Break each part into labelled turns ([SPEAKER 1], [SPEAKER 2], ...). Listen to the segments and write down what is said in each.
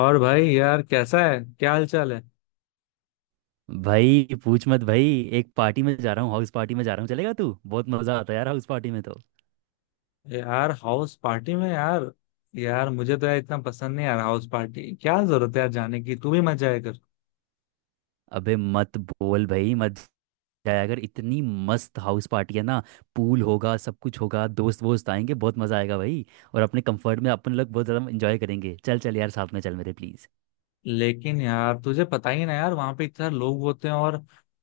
[SPEAKER 1] और भाई यार, कैसा है, क्या हाल चाल है?
[SPEAKER 2] भाई पूछ मत भाई। एक पार्टी में जा रहा हूँ, हाउस पार्टी में जा रहा हूँ। चलेगा तू? बहुत मजा आता है यार हाउस पार्टी में तो।
[SPEAKER 1] यार हाउस पार्टी में यार। यार मुझे तो यार इतना पसंद नहीं यार हाउस पार्टी। क्या जरूरत है यार जाने की? तू भी मत जाया कर।
[SPEAKER 2] अबे मत बोल भाई, मत जाया। अगर इतनी मस्त हाउस पार्टी है ना, पूल होगा, सब कुछ होगा, दोस्त वोस्त आएंगे, बहुत मज़ा आएगा भाई। और अपने कंफर्ट में अपन लोग बहुत ज़्यादा इंजॉय करेंगे। चल चल यार, साथ में चल मेरे, प्लीज़।
[SPEAKER 1] लेकिन यार तुझे पता ही ना यार, वहां पे इतने सारे लोग होते हैं और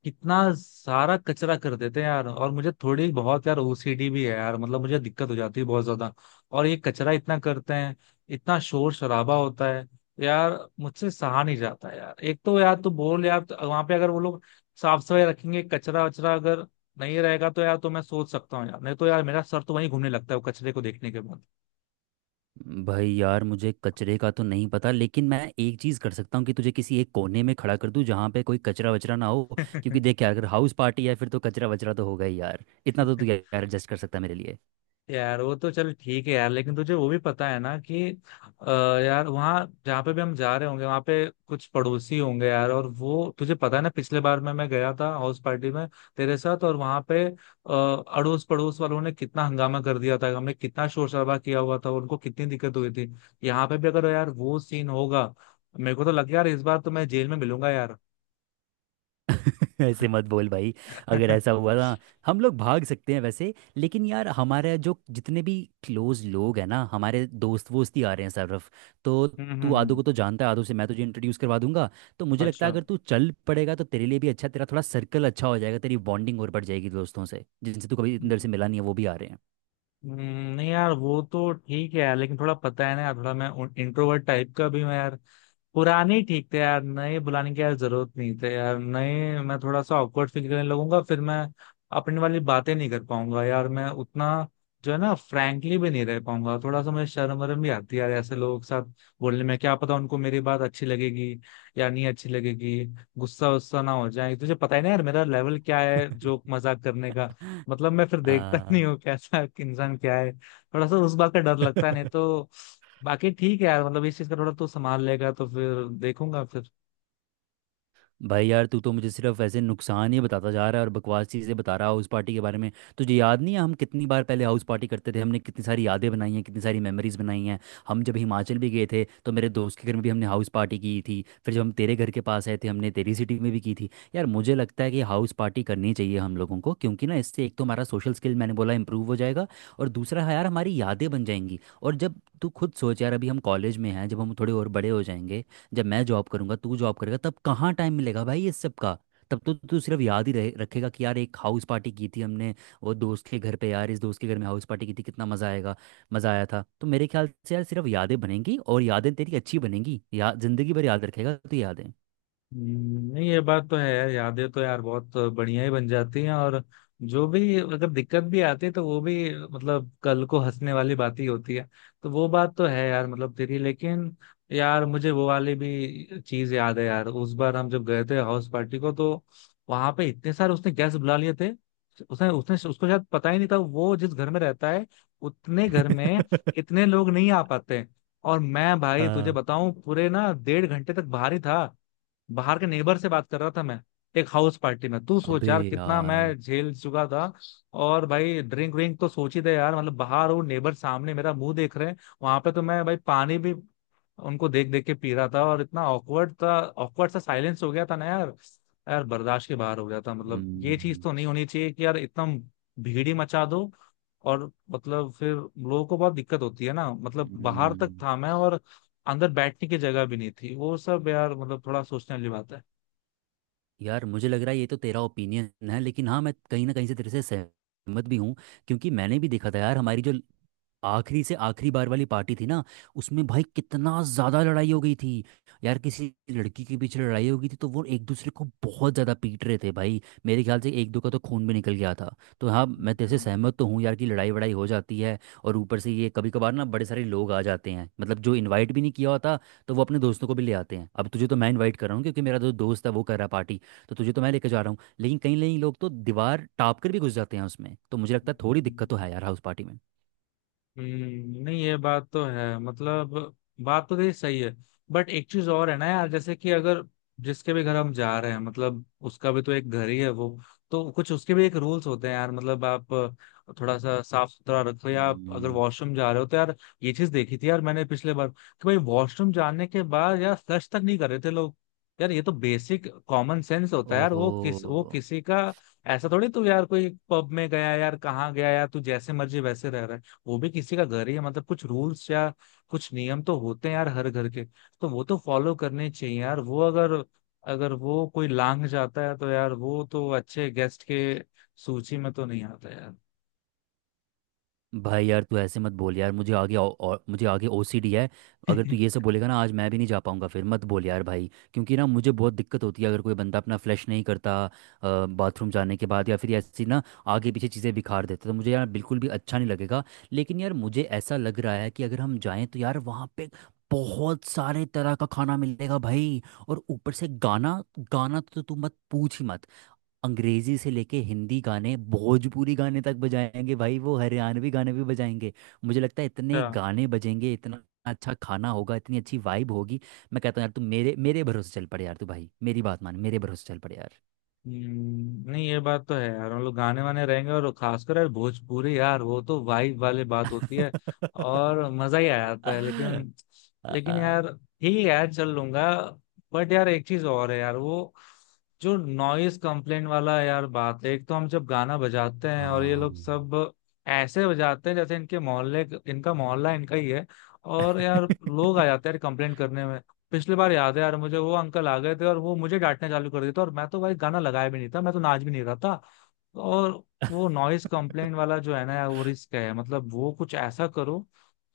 [SPEAKER 1] कितना सारा कचरा कर देते हैं यार। और मुझे थोड़ी बहुत यार ओसीडी भी है यार, मतलब मुझे दिक्कत हो जाती है बहुत ज्यादा। और ये कचरा इतना करते हैं, इतना शोर शराबा होता है, यार मुझसे सहा नहीं जाता यार। एक तो यार तू बोल यार, वहां पे अगर वो लोग साफ सफाई रखेंगे, कचरा वचरा अगर नहीं रहेगा तो यार, तो मैं सोच सकता हूँ यार, नहीं तो यार मेरा सर तो वहीं घूमने लगता है वो कचरे को देखने के
[SPEAKER 2] भाई यार, मुझे कचरे का तो नहीं पता, लेकिन मैं एक चीज़ कर सकता हूँ कि तुझे किसी एक कोने में खड़ा कर दूँ जहाँ पे कोई कचरा वचरा ना हो। क्योंकि
[SPEAKER 1] बाद।
[SPEAKER 2] देख यार, अगर हाउस पार्टी है फिर तो कचरा वचरा तो होगा ही यार, इतना तो तू यार एडजस्ट कर सकता है मेरे लिए।
[SPEAKER 1] यार वो तो चल ठीक है यार, लेकिन तुझे वो भी पता है ना कि अ, यार वहाँ जहाँ पे भी हम जा रहे होंगे, वहाँ पे कुछ पड़ोसी होंगे यार। और वो तुझे पता है ना, पिछले बार में मैं गया था हाउस पार्टी में तेरे साथ, और वहाँ पे अड़ोस पड़ोस वालों ने कितना हंगामा कर दिया था, हमने कितना शोर शराबा किया हुआ था, उनको कितनी दिक्कत हुई थी। यहाँ पे भी अगर यार वो सीन होगा, मेरे को तो लग यार इस बार तो मैं जेल में मिलूंगा यार।
[SPEAKER 2] ऐसे मत बोल भाई। अगर
[SPEAKER 1] हम्म।
[SPEAKER 2] ऐसा हुआ ना, हम लोग भाग सकते हैं वैसे। लेकिन यार हमारे जो जितने भी क्लोज लोग हैं ना, हमारे दोस्त वोस्त ही आ रहे हैं सरफ। तो
[SPEAKER 1] हम्म।
[SPEAKER 2] तू आदू को तो
[SPEAKER 1] हम्म।
[SPEAKER 2] जानता है, आदू से मैं तुझे इंट्रोड्यूस करवा दूंगा। तो मुझे लगता
[SPEAKER 1] अच्छा।
[SPEAKER 2] है अगर तू चल पड़ेगा तो तेरे लिए भी अच्छा, तेरा थोड़ा सर्कल अच्छा हो जाएगा, तेरी बॉन्डिंग और बढ़ जाएगी दोस्तों से जिनसे तू कभी इतनी देर से
[SPEAKER 1] हम्म।
[SPEAKER 2] मिला नहीं है, वो भी आ रहे
[SPEAKER 1] हम्म, नहीं यार वो तो ठीक है यार, लेकिन थोड़ा पता है ना यार, थोड़ा मैं इंट्रोवर्ट टाइप का भी हूँ यार। पुराने ही ठीक थे यार, नए बुलाने की यार जरूरत नहीं थे यार। नए मैं थोड़ा सा ऑकवर्ड फील करने लगूंगा फिर मैं, अपनी वाली बातें नहीं कर पाऊंगा यार, मैं उतना जो है ना फ्रैंकली भी नहीं रह पाऊंगा। थोड़ा सा मुझे शर्म वरम भी आती है यार ऐसे लोगों के साथ बोलने में। क्या पता उनको मेरी बात अच्छी लगेगी या नहीं अच्छी लगेगी, गुस्सा वुस्सा ना हो जाए। तुझे पता ही ना यार मेरा लेवल क्या है
[SPEAKER 2] हैं।
[SPEAKER 1] जोक मजाक करने, मतलब मैं फिर देखता ही नहीं
[SPEAKER 2] हाँ।
[SPEAKER 1] हूँ कैसा इंसान क्या है, थोड़ा सा उस बात का डर लगता है, नहीं तो बाकी ठीक है यार। मतलब इस चीज का थोड़ा तू संभाल लेगा तो फिर देखूंगा फिर।
[SPEAKER 2] भाई यार, तू तो मुझे सिर्फ ऐसे नुकसान ही बताता जा रहा है और बकवास चीज़ें बता रहा है हाउस पार्टी के बारे में। तुझे याद नहीं है हम कितनी बार पहले हाउस पार्टी करते थे? हमने कितनी सारी यादें बनाई हैं, कितनी सारी मेमोरीज बनाई हैं। हम जब हिमाचल भी गए थे तो मेरे दोस्त के घर में भी हमने हाउस पार्टी की थी। फिर जब हम तेरे घर के पास आए थे, हमने तेरी सिटी में भी की थी। यार मुझे लगता है कि हाउस पार्टी करनी चाहिए हम लोगों को, क्योंकि ना इससे एक तो हमारा सोशल स्किल, मैंने बोला, इंप्रूव हो जाएगा। और दूसरा है यार, हमारी यादें बन जाएंगी। और जब तू खुद सोच यार, अभी हम कॉलेज में हैं, जब हम थोड़े और बड़े हो जाएंगे, जब मैं जॉब करूंगा, तू जॉब करेगा, तब कहाँ टाइम मिलेगा भाई ये सब का? तब तो तू सिर्फ याद ही रहे रखेगा कि यार एक हाउस पार्टी की थी हमने वो दोस्त के घर पे, यार इस दोस्त के घर में हाउस पार्टी की थी, कितना मज़ा आएगा, मज़ा आया था। तो मेरे ख्याल से यार सिर्फ यादें बनेंगी और यादें तेरी अच्छी बनेंगी, या जिंदगी भर याद रखेगा तो यादें।
[SPEAKER 1] नहीं ये बात तो है यार, यादें तो यार बहुत बढ़िया ही बन जाती हैं, और जो भी अगर दिक्कत भी आती है तो वो भी मतलब कल को हंसने वाली बात ही होती है। तो वो बात तो है यार मतलब तेरी। लेकिन यार मुझे वो वाली भी चीज याद है यार, उस बार हम जब गए थे हाउस पार्टी को, तो वहां पे इतने सारे उसने गेस्ट बुला लिए थे। उसने उसने उसको शायद पता ही नहीं था वो जिस घर में रहता है उतने घर में इतने लोग नहीं आ पाते। और मैं भाई तुझे
[SPEAKER 2] हाँ।
[SPEAKER 1] बताऊं, पूरे ना डेढ़ घंटे तक बाहर ही था, बाहर के नेबर से बात कर रहा था मैं। एक हाउस पार्टी में तू सोच
[SPEAKER 2] अबे
[SPEAKER 1] यार कितना
[SPEAKER 2] यार।
[SPEAKER 1] मैं झेल चुका था। और भाई ड्रिंक व्रिंक तो सोच ही दे यार, मतलब बाहर वो नेबर सामने, मेरा मुंह देख रहे हैं। वहां पे तो मैं भाई पानी भी उनको देख देख के पी रहा था, और इतना ऑकवर्ड था, ऑकवर्ड सा साइलेंस हो गया था ना यार, यार बर्दाश्त के बाहर हो गया था। मतलब ये चीज
[SPEAKER 2] हम्म,
[SPEAKER 1] तो नहीं होनी चाहिए कि यार इतना भीड़ ही मचा दो, और मतलब फिर लोगों को बहुत दिक्कत होती है ना, मतलब बाहर तक
[SPEAKER 2] हम्म।
[SPEAKER 1] था मैं, और अंदर बैठने की जगह भी नहीं थी वो सब यार, मतलब थोड़ा सोचने वाली बात
[SPEAKER 2] यार मुझे लग रहा है ये तो तेरा ओपिनियन है, लेकिन हाँ, मैं कहीं ना कहीं से तेरे से सहमत भी हूँ। क्योंकि मैंने भी देखा था यार, हमारी जो आखिरी से आखिरी बार वाली पार्टी थी ना, उसमें भाई कितना ज्यादा लड़ाई हो गई थी। यार किसी लड़की के पीछे लड़ाई हो गई थी, तो वो एक दूसरे को बहुत ज्यादा पीट रहे थे भाई। मेरे ख्याल से एक दो का तो खून भी निकल गया था। तो हाँ, मैं तेरे से सहमत तो हूँ यार कि लड़ाई वड़ाई हो जाती है। और ऊपर से ये कभी कभार ना बड़े सारे लोग आ जाते हैं, मतलब जो इनवाइट भी नहीं किया होता, तो वो अपने दोस्तों को भी ले आते हैं। अब तुझे तो मैं इनवाइट कर रहा हूँ क्योंकि मेरा जो दोस्त है वो कर रहा है पार्टी, तो तुझे तो मैं लेकर जा रहा हूँ। लेकिन कई कई लोग तो दीवार टाप कर भी घुस जाते हैं उसमें, तो मुझे लगता है थोड़ी दिक्कत तो है
[SPEAKER 1] है।
[SPEAKER 2] यार हाउस पार्टी में।
[SPEAKER 1] नहीं ये बात तो है, मतलब बात तो तेरी सही है। बट एक चीज और है ना यार, जैसे कि अगर जिसके भी घर हम जा रहे हैं, मतलब उसका भी तो एक घर ही है वो, तो कुछ उसके भी एक रूल्स होते हैं यार। मतलब आप थोड़ा सा साफ सुथरा रखो, या आप अगर
[SPEAKER 2] हम्म,
[SPEAKER 1] वॉशरूम जा रहे हो तो यार, ये चीज देखी थी यार मैंने पिछले बार, कि भाई वॉशरूम जाने के बाद यार फ्लश तक नहीं कर रहे थे लोग। यार ये तो बेसिक कॉमन सेंस होता है यार।
[SPEAKER 2] ओहो।
[SPEAKER 1] वो किस, वो किसी का ऐसा थोड़ी, तू यार कोई पब में गया यार, कहाँ गया यार तू, जैसे मर्जी वैसे रह रहा है। वो भी किसी का घर ही है, मतलब कुछ रूल्स या कुछ नियम तो होते हैं यार हर घर के, तो वो तो फॉलो करने चाहिए यार। वो अगर, अगर वो कोई लांग जाता है तो यार, वो तो अच्छे गेस्ट के सूची में तो नहीं आता यार।
[SPEAKER 2] भाई यार, तू ऐसे मत बोल यार। मुझे आगे और मुझे आगे ओसीडी है। अगर तू ये सब बोलेगा ना, आज मैं भी नहीं जा पाऊंगा। फिर मत बोल यार भाई, क्योंकि ना मुझे बहुत दिक्कत होती है अगर कोई बंदा अपना फ्लश नहीं करता बाथरूम जाने के बाद, या फिर ऐसी ना आगे पीछे चीज़ें बिखार देता, तो मुझे यार बिल्कुल भी अच्छा नहीं लगेगा। लेकिन यार मुझे ऐसा लग रहा है कि अगर हम जाएं तो यार वहाँ पे बहुत सारे तरह का खाना मिलेगा भाई। और ऊपर से गाना, गाना तो तू मत पूछ ही मत। अंग्रेजी से लेके हिंदी गाने, भोजपुरी गाने तक बजाएंगे भाई, वो हरियाणवी गाने भी बजाएंगे। मुझे लगता है
[SPEAKER 1] अच्छा।
[SPEAKER 2] इतने गाने बजेंगे, इतना अच्छा खाना होगा, इतनी अच्छी वाइब होगी। मैं कहता हूँ यार, तू मेरे मेरे भरोसे चल पड़े यार। तू भाई मेरी बात मान, मेरे भरोसे चल पड़े यार।
[SPEAKER 1] नहीं ये बात तो है यार, हम लोग गाने वाने रहेंगे और खासकर यार भोजपुरी यार, वो तो वाइब वाली बात होती है और मजा ही आ जाता है। लेकिन, लेकिन
[SPEAKER 2] आ,
[SPEAKER 1] यार ठीक है यार, चल लूंगा। बट यार एक चीज और है यार, वो जो नॉइस कंप्लेंट वाला यार बात है। एक तो हम जब गाना बजाते हैं और ये
[SPEAKER 2] हाँ।
[SPEAKER 1] लोग सब ऐसे बजाते हैं जैसे इनके मोहल्ले, इनका मोहल्ला इनका ही है। और यार लोग आ जाते हैं यार कंप्लेंट करने में। पिछली बार याद है यार मुझे, वो अंकल आ गए थे और वो मुझे डांटना चालू कर दिया था, और मैं तो भाई गाना लगाया भी नहीं था, मैं तो नाच भी नहीं रहा था। और वो नॉइस कंप्लेंट वाला जो है ना यार, वो रिस्क है। मतलब वो कुछ ऐसा करो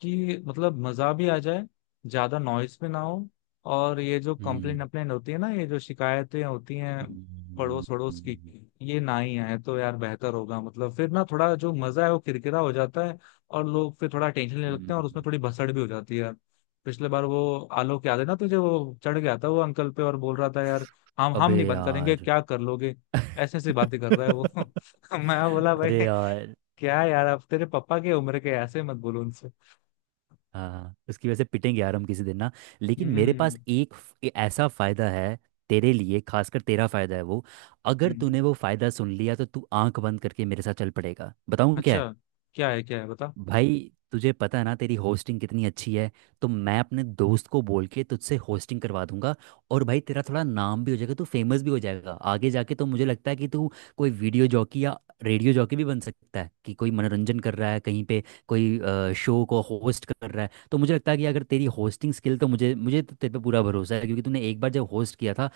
[SPEAKER 1] कि मतलब मजा भी आ जाए, ज्यादा नॉइस भी ना हो। और ये जो कंप्लेंट
[SPEAKER 2] हम्म,
[SPEAKER 1] अप्लेंट होती है ना, ये जो शिकायतें होती हैं
[SPEAKER 2] हम्म,
[SPEAKER 1] पड़ोस पड़ोस की,
[SPEAKER 2] हम्म,
[SPEAKER 1] ये ना ही आए तो यार बेहतर होगा। मतलब फिर ना थोड़ा जो मजा है वो किरकिरा हो जाता है, और लोग फिर थोड़ा टेंशन लेने लगते हैं, और उसमें
[SPEAKER 2] हम्म।
[SPEAKER 1] थोड़ी भसड़ भी हो जाती है यार। पिछले बार वो आलोक याद है ना तुझे, वो चढ़ गया था वो अंकल पे और बोल रहा था यार, हम
[SPEAKER 2] अबे
[SPEAKER 1] नहीं बंद करेंगे,
[SPEAKER 2] यार।
[SPEAKER 1] क्या कर लोगे, ऐसे ऐसी बातें कर रहा है वो। मैं बोला भाई
[SPEAKER 2] अरे यार।
[SPEAKER 1] क्या यार, अब तेरे पापा की उम्र के, ऐसे मत बोलो उनसे।
[SPEAKER 2] हाँ, उसकी वजह से पिटेंगे यार हम किसी दिन ना। लेकिन मेरे
[SPEAKER 1] हम्म।
[SPEAKER 2] पास एक ऐसा फायदा है तेरे लिए, खासकर तेरा फायदा है वो। अगर
[SPEAKER 1] हम्म।
[SPEAKER 2] तूने वो फायदा सुन लिया तो तू आंख बंद करके मेरे साथ चल पड़ेगा। बताऊँ क्या
[SPEAKER 1] अच्छा।
[SPEAKER 2] है?
[SPEAKER 1] क्या है, क्या है बता।
[SPEAKER 2] भाई तुझे पता है ना तेरी होस्टिंग कितनी अच्छी है। तो मैं अपने दोस्त को बोल के तुझसे होस्टिंग करवा दूंगा। और भाई तेरा थोड़ा नाम भी हो जाएगा, तू फेमस भी हो जाएगा आगे जाके। तो मुझे लगता है कि तू कोई वीडियो जॉकी या रेडियो जॉकी भी बन सकता है, कि कोई मनोरंजन कर रहा है कहीं पे, कोई शो को होस्ट कर रहा है। तो मुझे लगता है कि अगर तेरी होस्टिंग स्किल, तो मुझे मुझे तो तेरे पे पूरा भरोसा है क्योंकि तूने एक बार जब होस्ट किया था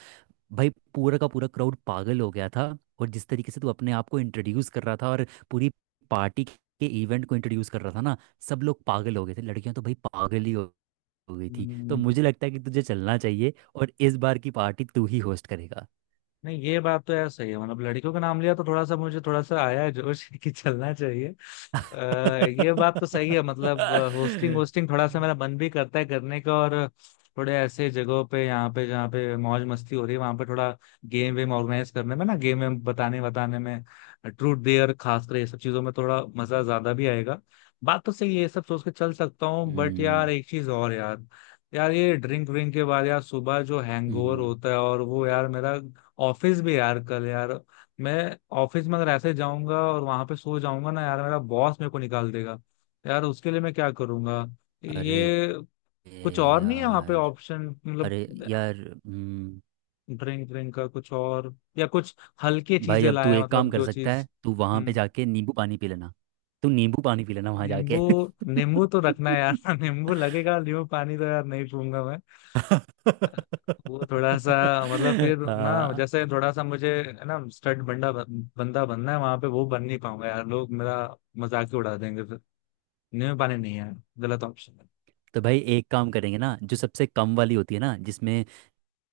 [SPEAKER 2] भाई, पूरा का पूरा क्राउड पागल हो गया था। और जिस तरीके से तू अपने आप को इंट्रोड्यूस कर रहा था और पूरी पार्टी के इवेंट को इंट्रोड्यूस कर रहा था ना, सब लोग पागल हो गए थे। लड़कियां तो भाई पागल ही हो गई थी। तो
[SPEAKER 1] हम्म,
[SPEAKER 2] मुझे लगता है कि तुझे चलना चाहिए और इस बार की पार्टी तू ही होस्ट करेगा।
[SPEAKER 1] नहीं ये बात तो यार सही है, मतलब लड़कियों का नाम लिया तो थोड़ा सा मुझे, थोड़ा सा आया है जोश कि चलना चाहिए। ये बात तो सही है, मतलब होस्टिंग, होस्टिंग थोड़ा सा मेरा मन भी करता है करने का। और थोड़े ऐसे जगहों पे, यहाँ पे जहाँ पे मौज मस्ती हो रही है, वहां पे थोड़ा गेम वेम ऑर्गेनाइज करने में ना, गेम वेम बताने बताने में, ट्रूथ डेयर खासकर, ये सब चीजों में थोड़ा मजा ज्यादा भी आएगा। बात तो सही है, ये सब सोच के चल सकता हूँ। बट यार
[SPEAKER 2] हम्म,
[SPEAKER 1] एक चीज और यार, यार ये ड्रिंक व्रिंक के बाद यार सुबह जो हैंगओवर
[SPEAKER 2] हम्म।
[SPEAKER 1] होता है, और वो यार मेरा ऑफिस भी यार कल यार, मैं ऑफिस में अगर ऐसे जाऊंगा और वहां पे सो जाऊंगा ना यार, मेरा बॉस मेरे को निकाल देगा यार, उसके लिए मैं क्या करूंगा?
[SPEAKER 2] अरे
[SPEAKER 1] ये कुछ और नहीं है वहां पे
[SPEAKER 2] यार।
[SPEAKER 1] ऑप्शन, मतलब
[SPEAKER 2] अरे यार। हम्म,
[SPEAKER 1] ड्रिंक ड्रिंक का कुछ और या कुछ हल्की
[SPEAKER 2] भाई
[SPEAKER 1] चीजें
[SPEAKER 2] अब तू
[SPEAKER 1] लाया,
[SPEAKER 2] एक
[SPEAKER 1] मतलब
[SPEAKER 2] काम कर
[SPEAKER 1] जो
[SPEAKER 2] सकता
[SPEAKER 1] चीज।
[SPEAKER 2] है, तू वहां पे
[SPEAKER 1] हम्म।
[SPEAKER 2] जाके नींबू पानी पी लेना। तू नींबू पानी पी लेना वहां
[SPEAKER 1] नींबू,
[SPEAKER 2] जाके।
[SPEAKER 1] नींबू तो रखना है यार नींबू लगेगा, नींबू पानी तो यार नहीं पीऊंगा मैं। वो थोड़ा सा, मतलब फिर ना,
[SPEAKER 2] हाँ,
[SPEAKER 1] जैसे थोड़ा सा मुझे है ना स्टड बंदा, बंदा बनना है वहां पे, वो बन नहीं पाऊंगा यार, लोग मेरा मजाक ही उड़ा देंगे फिर। नहीं, पाने नहीं है, गलत ऑप्शन है।
[SPEAKER 2] तो भाई एक काम करेंगे ना, जो सबसे कम वाली होती है ना, जिसमें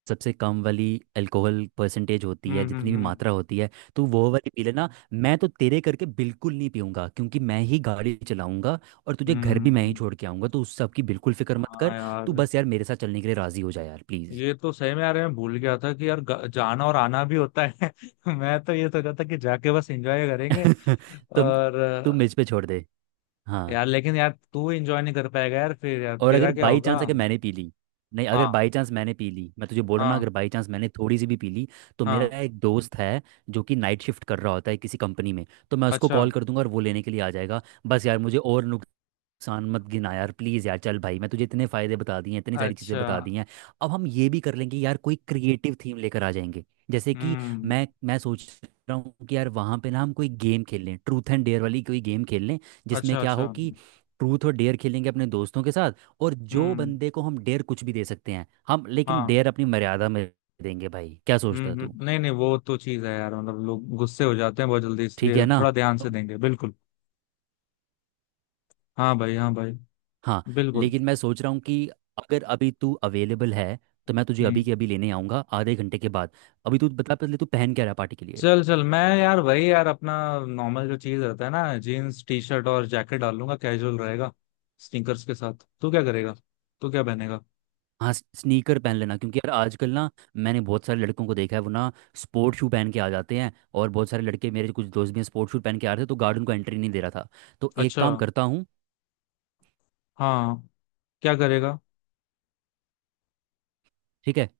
[SPEAKER 2] सबसे कम वाली अल्कोहल परसेंटेज होती
[SPEAKER 1] हम्म।
[SPEAKER 2] है, जितनी
[SPEAKER 1] हम्म।
[SPEAKER 2] भी
[SPEAKER 1] हम्म।
[SPEAKER 2] मात्रा होती है, तो वो वाली पी लेना। मैं तो तेरे करके बिल्कुल नहीं पीऊंगा, क्योंकि मैं ही गाड़ी चलाऊंगा और तुझे घर भी मैं ही
[SPEAKER 1] हम्म।
[SPEAKER 2] छोड़ के आऊंगा। तो उस सब की बिल्कुल फिक्र मत
[SPEAKER 1] हाँ
[SPEAKER 2] कर। तू
[SPEAKER 1] यार,
[SPEAKER 2] बस यार मेरे साथ चलने के लिए राजी हो जा यार, प्लीज।
[SPEAKER 1] ये तो सही में यार मैं भूल गया था कि यार जाना और आना भी होता है। मैं तो ये सोचा था कि जाके बस एंजॉय करेंगे
[SPEAKER 2] तुम
[SPEAKER 1] और
[SPEAKER 2] तुम मुझ पे छोड़ दे। हाँ।
[SPEAKER 1] यार लेकिन यार तू एंजॉय नहीं कर पाएगा यार फिर, यार
[SPEAKER 2] और
[SPEAKER 1] तेरा
[SPEAKER 2] अगर
[SPEAKER 1] क्या
[SPEAKER 2] बाई
[SPEAKER 1] होगा?
[SPEAKER 2] चांस, अगर मैंने पी ली, नहीं, अगर
[SPEAKER 1] हाँ,
[SPEAKER 2] बाई चांस मैंने पी ली, मैं तुझे बोल रहा हूँ ना,
[SPEAKER 1] हाँ,
[SPEAKER 2] अगर बाई चांस मैंने थोड़ी सी भी पी ली, तो मेरा
[SPEAKER 1] हाँ।
[SPEAKER 2] एक दोस्त है जो कि नाइट शिफ्ट कर रहा होता है किसी कंपनी में, तो मैं उसको
[SPEAKER 1] अच्छा,
[SPEAKER 2] कॉल कर दूंगा और वो लेने के लिए आ जाएगा। बस यार मुझे और नुकसान मत गिना यार, प्लीज़। यार चल भाई, मैं तुझे इतने फ़ायदे बता दिए हैं, इतनी सारी चीज़ें
[SPEAKER 1] अच्छा।
[SPEAKER 2] बता दी हैं। अब हम ये भी कर लेंगे यार, कोई क्रिएटिव थीम लेकर आ जाएंगे। जैसे कि
[SPEAKER 1] हम्म।
[SPEAKER 2] मैं सोच रहा हूँ कि यार वहाँ पे ना हम कोई गेम खेल लें, ट्रूथ एंड डेयर वाली कोई गेम खेल लें, जिसमें
[SPEAKER 1] अच्छा,
[SPEAKER 2] क्या हो
[SPEAKER 1] अच्छा।
[SPEAKER 2] कि ट्रूथ और डेयर खेलेंगे अपने दोस्तों के साथ, और जो
[SPEAKER 1] हम्म।
[SPEAKER 2] बंदे को हम डेयर कुछ भी दे सकते हैं हम, लेकिन
[SPEAKER 1] हाँ।
[SPEAKER 2] डेयर अपनी मर्यादा में देंगे भाई। क्या सोचता है
[SPEAKER 1] हम्म,
[SPEAKER 2] तू?
[SPEAKER 1] हम्म, नहीं नहीं, वो तो चीज है यार, मतलब लोग गुस्से हो जाते हैं बहुत जल्दी,
[SPEAKER 2] ठीक है
[SPEAKER 1] इसलिए
[SPEAKER 2] ना?
[SPEAKER 1] थोड़ा ध्यान से देंगे बिल्कुल। हाँ भाई, हाँ भाई।
[SPEAKER 2] हाँ।
[SPEAKER 1] बिल्कुल।
[SPEAKER 2] लेकिन मैं सोच रहा हूँ कि अगर अभी तू अवेलेबल है, तो मैं तुझे अभी के
[SPEAKER 1] हम्म।
[SPEAKER 2] अभी लेने आऊँगा आधे घंटे के बाद। अभी तू बता पहले, तू पहन क्या रहा है पार्टी के लिए?
[SPEAKER 1] चल चल, मैं यार वही यार अपना नॉर्मल जो चीज रहता है ना, जीन्स टी शर्ट और जैकेट डाल लूंगा, कैजुअल रहेगा, स्नीकर्स के साथ। तू क्या करेगा, तू क्या पहनेगा?
[SPEAKER 2] हाँ, स्नीकर पहन लेना, क्योंकि यार आजकल ना मैंने बहुत सारे लड़कों को देखा है, वो ना स्पोर्ट शू पहन के आ जाते हैं। और बहुत सारे लड़के, मेरे कुछ दोस्त भी हैं, स्पोर्ट शू पहन के आ रहे थे तो गार्ड उनको एंट्री नहीं दे रहा था। तो एक
[SPEAKER 1] अच्छा।
[SPEAKER 2] काम करता हूँ।
[SPEAKER 1] हाँ। क्या करेगा?
[SPEAKER 2] ठीक है।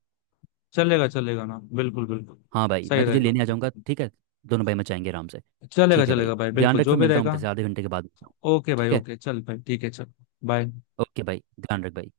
[SPEAKER 1] चलेगा, चलेगा ना, बिल्कुल बिल्कुल।
[SPEAKER 2] हाँ भाई,
[SPEAKER 1] सही
[SPEAKER 2] मैं तुझे
[SPEAKER 1] रहेगा।
[SPEAKER 2] लेने आ जाऊँगा, ठीक है। दोनों भाई मचाएंगे आराम से।
[SPEAKER 1] चलेगा
[SPEAKER 2] ठीक है भाई,
[SPEAKER 1] चलेगा भाई,
[SPEAKER 2] ध्यान
[SPEAKER 1] बिल्कुल
[SPEAKER 2] रख।
[SPEAKER 1] जो
[SPEAKER 2] फिर
[SPEAKER 1] भी
[SPEAKER 2] मिलता हूँ, मैं
[SPEAKER 1] रहेगा।
[SPEAKER 2] तेरे से आधे घंटे के बाद मिलता हूँ।
[SPEAKER 1] ओके भाई,
[SPEAKER 2] ठीक है।
[SPEAKER 1] ओके, चल भाई, ठीक है, चल। बाय।
[SPEAKER 2] ओके भाई, ध्यान रख भाई।